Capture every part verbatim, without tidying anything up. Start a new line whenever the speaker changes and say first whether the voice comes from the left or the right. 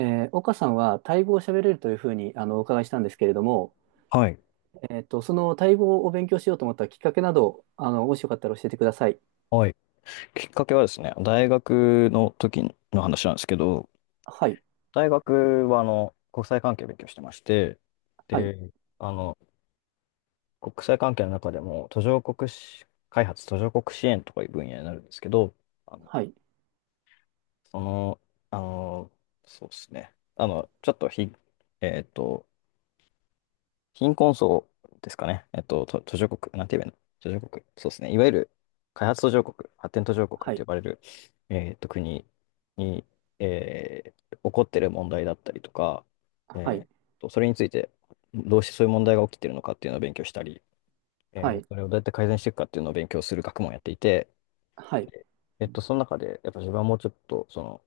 right: えー岡さんはタイ語を喋れるというふうにあのお伺いしたんですけれども、
left: はい。
right: えっと、そのタイ語を勉強しようと思ったきっかけなど、あの、もしよかったら教えてください。
left: はい。きっかけはですね、大学の時の話なんですけど、
right: はい、
left: 大学はあの国際関係を勉強してまして、
right: はい、
left: で、あの、国際関係の中でも途上国し開発、途上国支援とかいう分野になるんですけど、あの、
right: はい、
left: その、あの、そうですね、あの、ちょっとひ、えっと、貧困層ですかね。えっと、と途上国、なんて言えばいいの、途上国。そうですね。いわゆる開発途上国、発展途上国っ
right: は
left: て
right: い、
left: 呼ばれる、えっと、国に、えー起こってる問題だったりとか、
right: はい、
left: えーと、それについて、どうしてそういう問題が起きてるのかっていうのを勉強したり、え
right: は
left: ー
right: い、
left: それをどうやって改善していくかっていうのを勉強する学問をやっていて、
right: はい、
left: えっと、その中で、やっぱ自分はもうちょっと、その、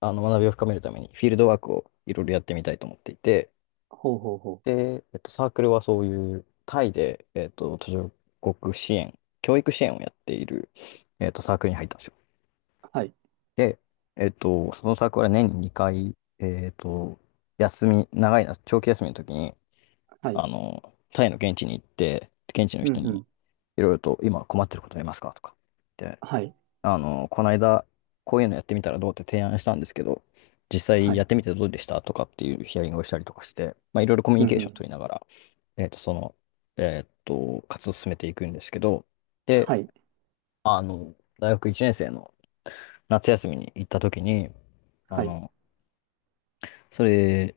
left: あの学びを深めるために、フィールドワークをいろいろやってみたいと思っていて、
right: ほうほうほ
left: で、えっと、サークルはそういうタイで、えっと、途上国支援、教育支援をやっている、えっと、サークルに入ったんですよ。
right: う、はい、
left: で、えっと、そのサークルは年ににかい、えっと、休み、長いな、長期休みの時に、
right: はい、
left: あの、タイの現地に行って、現地の
right: うん
left: 人
right: う
left: に
right: ん、
left: いろいろと、今困ってることありますかとか。で、
right: はい、
left: あの、この間、こういうのやってみたらどうって提案したんですけど、実
right: は
left: 際や
right: い、
left: ってみてどうでしたとかっていうヒアリングをしたりとかして、まあ、いろいろコミュ
right: う
left: ニ
right: んう
left: ケーション
right: ん、
left: 取りながら、えっと、その、えっと、活動を進めていくんですけど、で、
right: はい、
left: あの、大学いちねん生の夏休みに行った時に、あ
right: はい、
left: の、それ、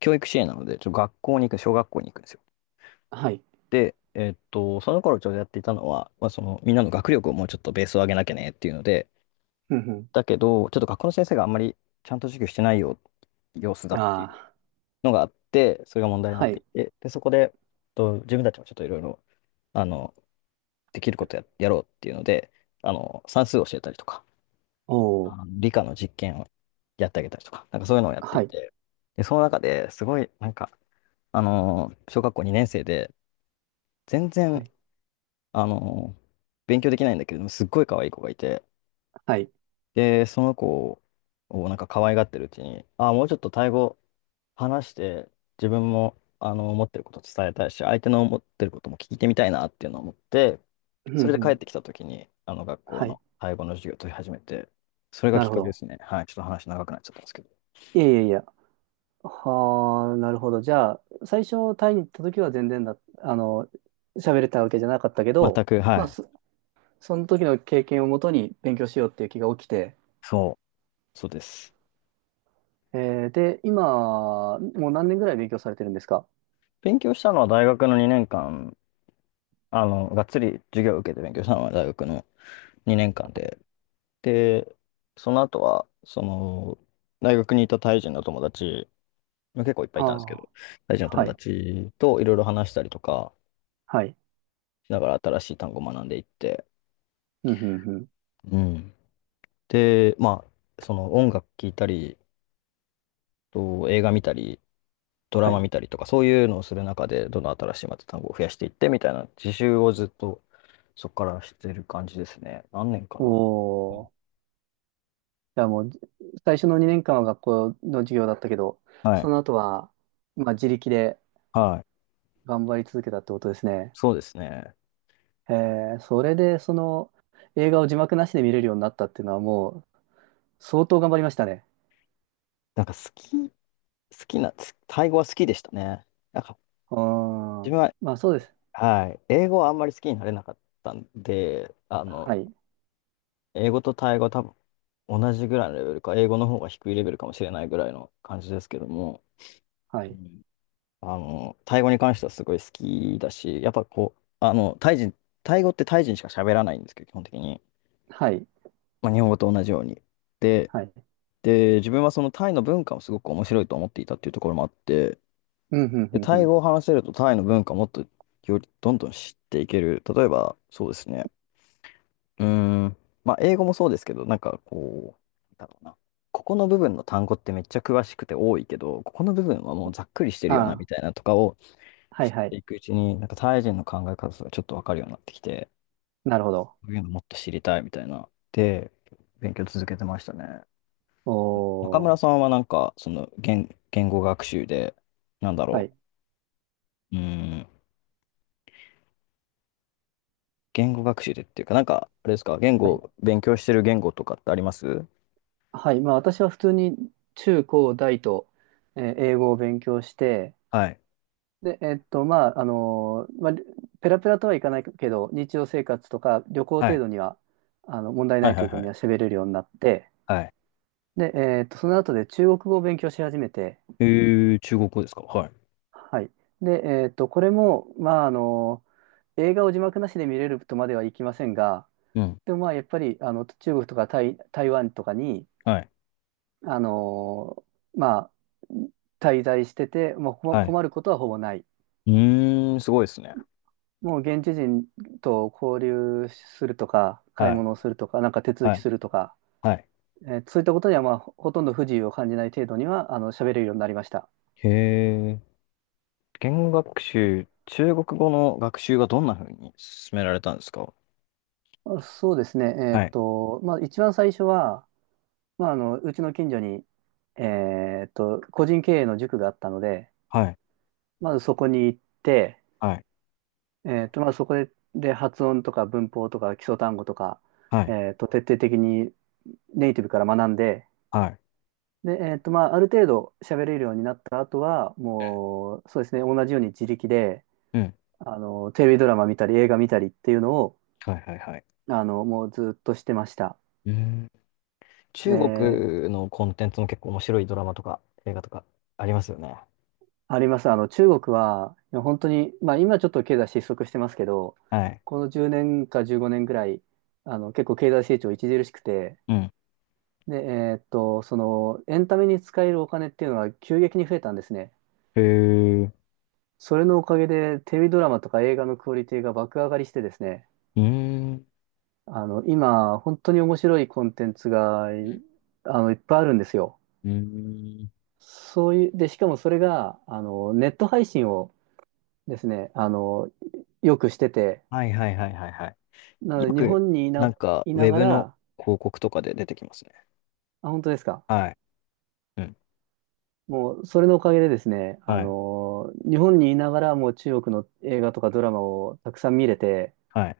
left: 教育支援なので、ちょっと学校に行く、小学校に行くんですよ。
right: はい、
left: で、えっと、その頃ちょうどやっていたのは、まあ、その、みんなの学力をもうちょっとベースを上げなきゃねっていうので、
right: うん
left: だけど、ちょっと学校の先生があんまりちゃんと授業してないよ、様子だ
right: うん、
left: っていう
right: あ
left: のがあって、それが問
right: あ、
left: 題にな
right: は
left: ってい
right: い、
left: て、で、そこで、えっと自分たちもちょっといろいろ、あの、できることや、やろうっていうので、あの、算数を教えたりとか、
right: お
left: あ
right: お、
left: の理科の実験をやってあげたりとか、なんかそういうのをやってい
right: はい、
left: て、で、その中ですごい、なんか、あの小学校にねん生で、全
right: は
left: 然、
right: い、
left: あの勉強できないんだけれども、すっごい可愛い子がいて、
right: はい、
left: で、その子をなんか可愛がってるうちに、ああ、もうちょっとタイ語話して、自分もあの思ってること伝えたいし、相手の思ってることも聞いてみたいなっていうのを思って、
right: うんう
left: それで帰っ
right: ん、
left: てきた時にあの学校
right: はい、
left: のタイ語の授業を取り始めて、それが
right: な
left: きっ
right: るほ
left: かけで
right: ど。
left: すね。はい。ちょっと話長くなっちゃったんですけど。
right: いやいやいや、はあ、なるほど。じゃあ、最初タイに行った時は全然だ、あの、喋れたわけじゃなかったけ
left: 全
right: ど、
left: く、は
right: まあ、
left: い。
right: そ、その時の経験をもとに勉強しようっていう気が起きて、
left: そう、そうです。
right: えーで、今、もう何年ぐらい勉強されてるんですか？
left: 勉強したのは大学のにねんかん、あの、がっつり授業を受けて勉強したのは大学のにねんかん
right: はい、
left: で、で、その後は、その、大学にいたタイ人の友達、結構いっぱいいたんですけど、
right: あ
left: 大事
right: あ、
left: な友
right: はい、
left: 達といろいろ話したりとか
right: はい、
left: しながら新しい単語を学んでいって、
right: うん、うん、うん、
left: うん。で、まあ、その、音楽聴いたり、と映画見たり、ドラ
right: は
left: マ
right: い。
left: 見たりとか、そういうのをする中で、どんどん新しいまた単語を増やしていってみたいな自習をずっとそこからしてる感じですね。何年か
right: お
left: な。うん。
right: お、じゃあもう、最初のにねんかんは学校の授業だったけど、
left: はい。
right: その後は、まあ、自力で
left: はい。
right: 頑張り続けたってことですね。
left: そうですね。
right: へえ、それでその映画を字幕なしで見れるようになったっていうのはもう相当頑張りましたね。
left: なんか好き、好きな、つタイ語は好きでしたね。なんか
right: うー
left: 自
right: ん。
left: 分は、
right: まあそうです。
left: はい、英語はあんまり好きになれなかったんで、あの、
right: はい。
left: 英語とタイ語は多分同じぐらいのレベルか、英語の方が低いレベルかもしれないぐらいの感じですけども、
right: は
left: う
right: い。
left: ん、あの、タイ語に関してはすごい好きだし、やっぱこう、あの、タイ人、タイ語ってタイ人しか喋らないんですけど、基本的に。
right: はい。
left: まあ、日本語と同じように。で、
right: はい。
left: で、自分はそのタイの文化もすごく面白いと思っていたっていうところもあって、
right: うん、うん、う
left: で、
right: ん、う
left: タイ
right: ん。
left: 語を話せるとタイの文化をもっとよりどんどん知っていける。例えば、そうですね。うーん。まあ、英語もそうですけど、なんかこう、なんだろうな。ここの部分の単語ってめっちゃ詳しくて多いけど、ここの部分はもうざっくりしてるよな、
right: あ
left: みた
right: あ、
left: いなとかを
right: は
left: 知
right: い、
left: っ
right: は
left: て
right: い。
left: いくうちに、なんかタイ人の考え方とかちょっとわかるようになってきて、
right: なるほど。
left: こういうのもっと知りたいみたいな。で、勉強続けてましたね。中
right: お
left: 村さ
right: ー。
left: んはなんか、その言、言語学習で、なんだ
right: は
left: ろ
right: い。
left: う。うーん。言語学習でっていうか、なんか、あれですか、言
right: はい。
left: 語、勉強してる言語とかってあります？
right: はい。まあ私は普通に中高大と、えー英語を勉強して、
left: はい。
right: で、えっと、まあ、あのーまあ、ペラペラとはいかないけど、日常生活とか旅行
left: は
right: 程
left: い。
right: 度には、あの、問題な
left: はい
right: い
left: はい
right: 程度
left: は
right: に
left: い。
right: は喋れるようになって、
left: はい。
right: で、えーっと、その後で中国語を勉強し始めて、
left: えー、中国語ですか？はい。
right: はい。で、えーっと、これも、まあ、あの、映画を字幕なしで見れるとまではいきませんが、
left: うん。
right: でもまあ、やっぱり、あの、中国とか台、台湾とかに、
left: はい。
right: あの、まあ、滞在してて、もうこ
left: はい。
right: 困ることはほぼない。
left: うーん、すごいですね。
right: もう現地人と交流するとか、買い
left: はい。
right: 物をするとか、なんか手続
left: は
right: き
left: い。
right: するとか、
left: はい。
right: えーそういったことには、まあ、ほとんど不自由を感じない程度には、あの、喋れるようになりました。
left: へえ。言語学習、中国語の学習はどんな風に進められたんですか？
right: あ、そうですね。えーっ
left: はい。
right: と、まあ、一番最初は、まあ、あの、うちの近所に、えーっと、個人経営の塾があったので、
left: はい。
right: まずそこに行って、
left: はい。
right: えーっと、まあ、そこで、で、発音とか文法とか基礎単語とか、
left: はい。
right: えーっと、徹底的にネイティブから学んで、
left: はい。
right: で、えーっと、まあ、ある程度喋れるようになった後は、もう、そうですね、同じように自力で、
left: うん。
right: あの、テレビドラマ見たり、映画見たりっていうのを、
left: はいはいはい。
right: あの、もうずっとしてました。
left: うん。中国のコンテンツも結構面白いドラマとか映画とかありますよね。
right: あります。あの、中国は、いや本当に、まあ今ちょっと経済失速してますけど、
left: はい。
right: このじゅうねんかじゅうごねんぐらい、あの、結構経済成長著しくて、
left: うん。
right: で、えーっと、その、エンタメに使えるお金っていうのは急激に増えたんですね。
left: へえ。う
right: それのおかげで、テレビドラマとか映画のクオリティが爆上がりしてですね、
left: ーん。
right: あの、今、本当に面白いコンテンツが、いあの、いっぱいあるんですよ。
left: うーん。
right: そういう、で、しかもそれが、あの、ネット配信をですね、あの、よくしてて、
left: はいはいはいはいはい。
right: なの
left: よ
right: で、日
left: く、
right: 本にい
left: な
right: な、
left: んか、
right: い
left: ウ
right: な
left: ェ
right: が
left: ブの
right: ら、
left: 広告とかで出てきますね。
right: あ、本当ですか。
left: はい。うん。
right: もう、それのおかげでですね、あ
left: はい。
right: のー日本にいながら、もう中国の映画とかドラマをたくさん見れて、
left: はい。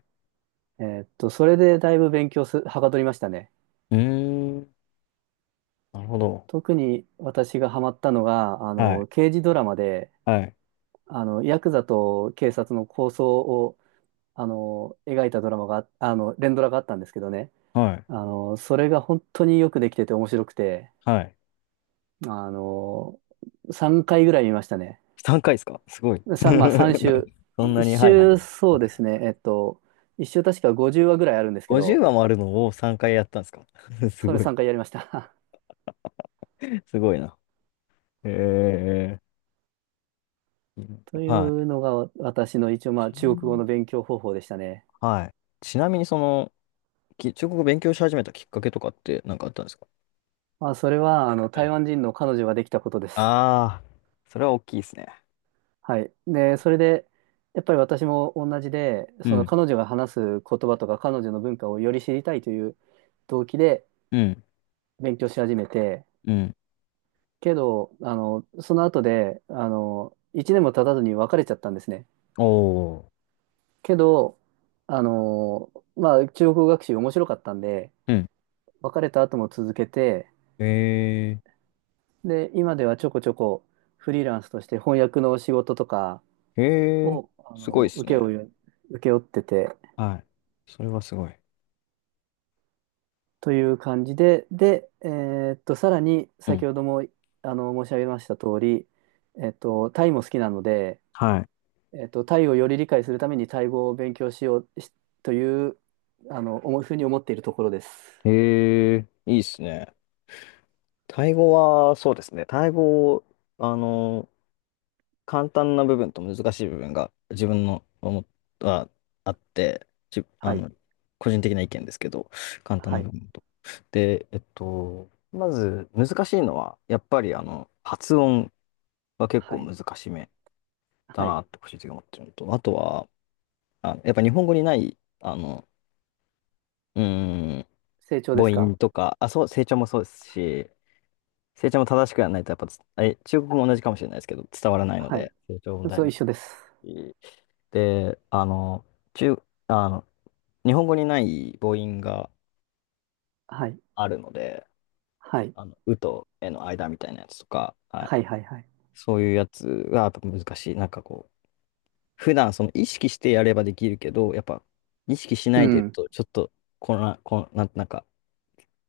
right: えーっと、それでだいぶ勉強す、はかどりましたね。
left: うーん。なるほど。
right: 特に私がハマったのが、あ
left: はい。
right: の、刑事ドラマで、
left: はい。
right: あの、ヤクザと警察の抗争を、あの、描いたドラマが、あの、連ドラがあったんですけどね、
left: はい。
right: あの、それが本当によくできてて面白くて、
left: はい。
right: あの、さんかいぐらい見ましたね。
left: さんかいですか、すごい。
right: さ、まあさん週。
left: そんな
right: いっ
left: に、はいはいはい。
right: 週、そ
left: わ
right: う
left: か
right: で
left: る。
right: すね。えっと、いっ週確かごじゅうわぐらいあるんですけ
left: 50
right: ど、
left: 話もあるのをさんかいやったんですか？ す
right: それ
left: ごい。
right: さんかいやりました。
left: すごいな。ええ、
right: とい
left: はい。
right: うのが私の一応まあ
left: ち
right: 中
left: なみ
right: 国語
left: に、
right: の勉強方法でしたね。
left: はい。ちなみに、その、き中国語勉強し始めたきっかけとかって何かあったんですか？
right: まあそれはあの
left: うん。
right: 台湾人の彼女ができたことです。
left: ああ、それは大きいですね。
right: はい。で、それで、やっぱり私も同じで、
left: う
right: その
left: ん。
right: 彼女が話す言葉とか彼女の文化をより知りたいという動機で
left: うん。
right: 勉強し始めて、
left: うん。
right: けど、あの、その後で、あの、いちねんも経たずに別れちゃったんですね。
left: おー。
right: けど、あのーまあ、中国語学習面白かったんで、
left: うん。
right: 別れた後も続けて、
left: え
right: で、今ではちょこちょこフリーランスとして翻訳の仕事とか
left: ー、えー、
right: を、あ
left: すごい
right: の
left: で
right: ー
left: す
right: 請け
left: ね。
right: 負う、請け負ってて、
left: はい。それはすごい。
right: という感じで、で、えーっと、さらに
left: うん。
right: 先ほども、あの、申し上げました通り、えっと、タイも好きなので、
left: は
right: えっと、タイをより理解するためにタイ語を勉強しようしという、あの、思うふうに思っているところです。
left: い。ええ、いいですね。タイ語は、そうですね。タイ語、あの、簡単な部分と難しい部分が自分の思ったあって、じ、あ
right: はい、
left: の、個人的な意見ですけど、簡単
right: は
left: な
right: い、
left: 部分と。で、えっと、まず難しいのは、やっぱりあの、発音は結構
right: はい、
left: 難しめだ
right: は
left: な
right: い。
left: って個人的に思ってるのと、あとは、あ、やっぱ日本語にない、あの、うーん、
right: 成長
left: 母
right: ですか？
left: 音とか、あ、そう、成長もそうですし、成長も正しくやらないと、やっぱつ、あれ、中国語も同じかもしれないですけど、伝わらないの
right: はい。
left: で、成長も大
right: そう、
left: め
right: 一
left: ちゃ
right: 緒
left: な
right: で
left: い
right: す。
left: し。で、あの、中、あの、日本語にない母音が
right: はい。
left: あるので、
right: はい。
left: あの、うとえの間みたいなやつとか、はい、
right: はい、はい、はい。
left: そういうやつがやっぱ難しい。なんかこう、普段その意識してやればできるけど、やっぱ意識し
right: う
left: ないでいる
right: ん。
left: と、ちょっと、こんな、こんな、なんか、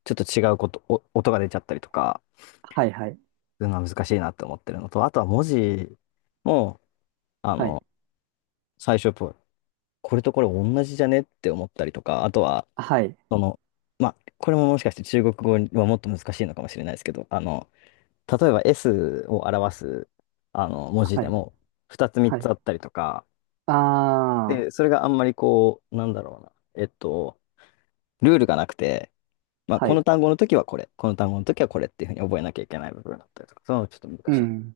left: ちょっと違うこと、お音が出ちゃったりとか、
right: はい、はい。
left: そういうのは難しいなって思ってるのと、あとは文字も、あ
right: はい。
left: の、最初と、これとこれ同じじゃねって思ったりとか、あとは、
right: はい。
left: その、まあ、これももしかして中国語はもっと難しいのかもしれないですけど、あの、例えば S を表す、あの、文字
right: は
left: で
right: い。
left: も、ふたつ3
right: はい。
left: つあったりとか、
right: ああ、
left: で、それがあんまりこう、なんだろうな、えっと、ルールがなくて、まあ、
right: は
left: この
right: い。
left: 単語の時はこれ、この単語の時はこれっていうふうに覚えなきゃいけない部分だったりとか、そういうのちょっと難
right: う
left: しい。
right: ん。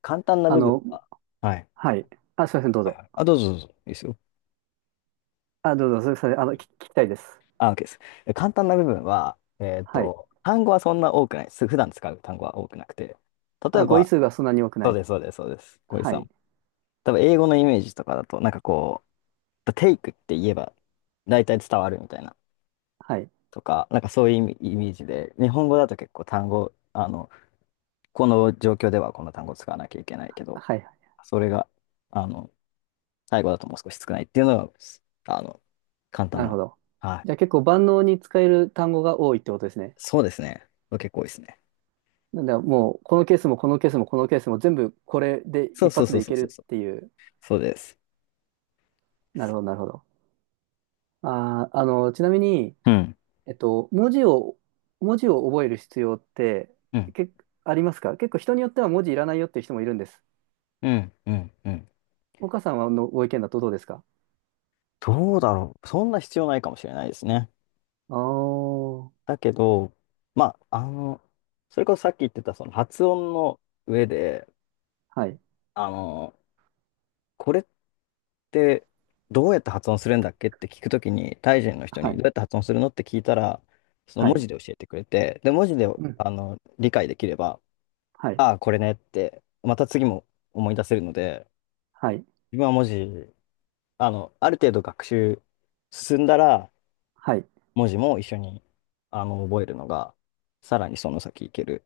left: 簡単な
right: あ
left: 部分
right: の、
left: が、はい。
right: はい。あ、すいません、どうぞ。
left: あ、どうぞどうぞ。いいですよ。
right: あ、どうぞ、それ、それ、あの、聞き聞きたいです。
left: あ、OK です。え、簡単な部分は、えっ
right: はい。
left: と、単語はそんな多くないです。普段使う単語は多くなくて。例え
right: あ、語彙
left: ば、
right: 数がそんなに多く
left: そ
right: な
left: う
right: い。
left: です、そうです、そうです。小井
right: は
left: さ
right: い。
left: ん。多分、英語のイメージとかだと、なんかこう、take って言えば、大体伝わるみたいな、
right: はい。
left: とか、なんかそういうイメイメージで、日本語だと結構単語、あの、この状況ではこの単語を使わなきゃいけないけど、
right: はい。
left: それが、あの、最後だともう少し少ないっていうのが、あの、簡
right: な
left: 単
right: る
left: な。
right: ほど。
left: は
right: じゃあ
left: い。
right: 結構万能に使える単語が多いってことですね。
left: そうですね。結構多いですね。
right: なんで、もう、このケースも、このケースも、このケースも、全部これで
left: そう
right: 一
left: そう
right: 発
left: そう
right: でい
left: そう
right: ける
left: そうそう。
right: っていう。
left: そうです。
right: なるほど、なるほど。あー、あの、ちなみに、
left: うん、
right: えっと、文字を、文字を覚える必要って、
left: うん、
right: け、ありますか？結構人によっては文字いらないよっていう人もいるんです。
left: うん、うん、うん。
right: 岡さんはのご意見だとどうですか？
left: どうだろう。そんな必要ないかもしれないですね。
right: ああー、
left: だけど、まあ、あの、それこそさっき言ってたその発音の上で、
right: はい、
left: あの、これってどうやって発音するんだっけって聞くときに、タイ人の人
right: は
left: にど
right: い、
left: うやって発音するのって聞いたら、その
right: は
left: 文
right: い、
left: 字で教えてくれて、で、文字で、
right: うん、
left: あの、理解できれば、
right: はい、
left: ああ、これねって、また次も思い出せるので、
right: はい、
left: 自分は文字あの、ある程度学習進んだら、
right: はい。
left: 文字も一緒に、あの、覚えるのが、さらにその先いける、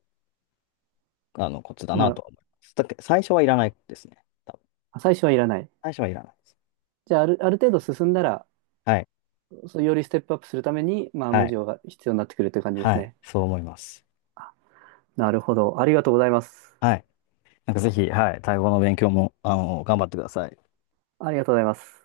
left: あの、コツだ
right: な
left: なと
right: る、
left: は思います。だけど、最初はいらないですね。多分。
right: 最初はいらない。
left: 最初はいらないです。
right: じゃあ、ある、ある程度進んだら、
left: はい。
right: そう、よりステップアップするために、まあ、
left: は
right: 文
left: い。
right: 字が必要になってくるという感じで
left: は
right: す
left: い。
right: ね。
left: そう思います。
right: なるほど。ありがとうございます。
left: はい。なんかぜひ、はい、タイ語の勉強も、あの、頑張ってください。
right: ありがとうございます。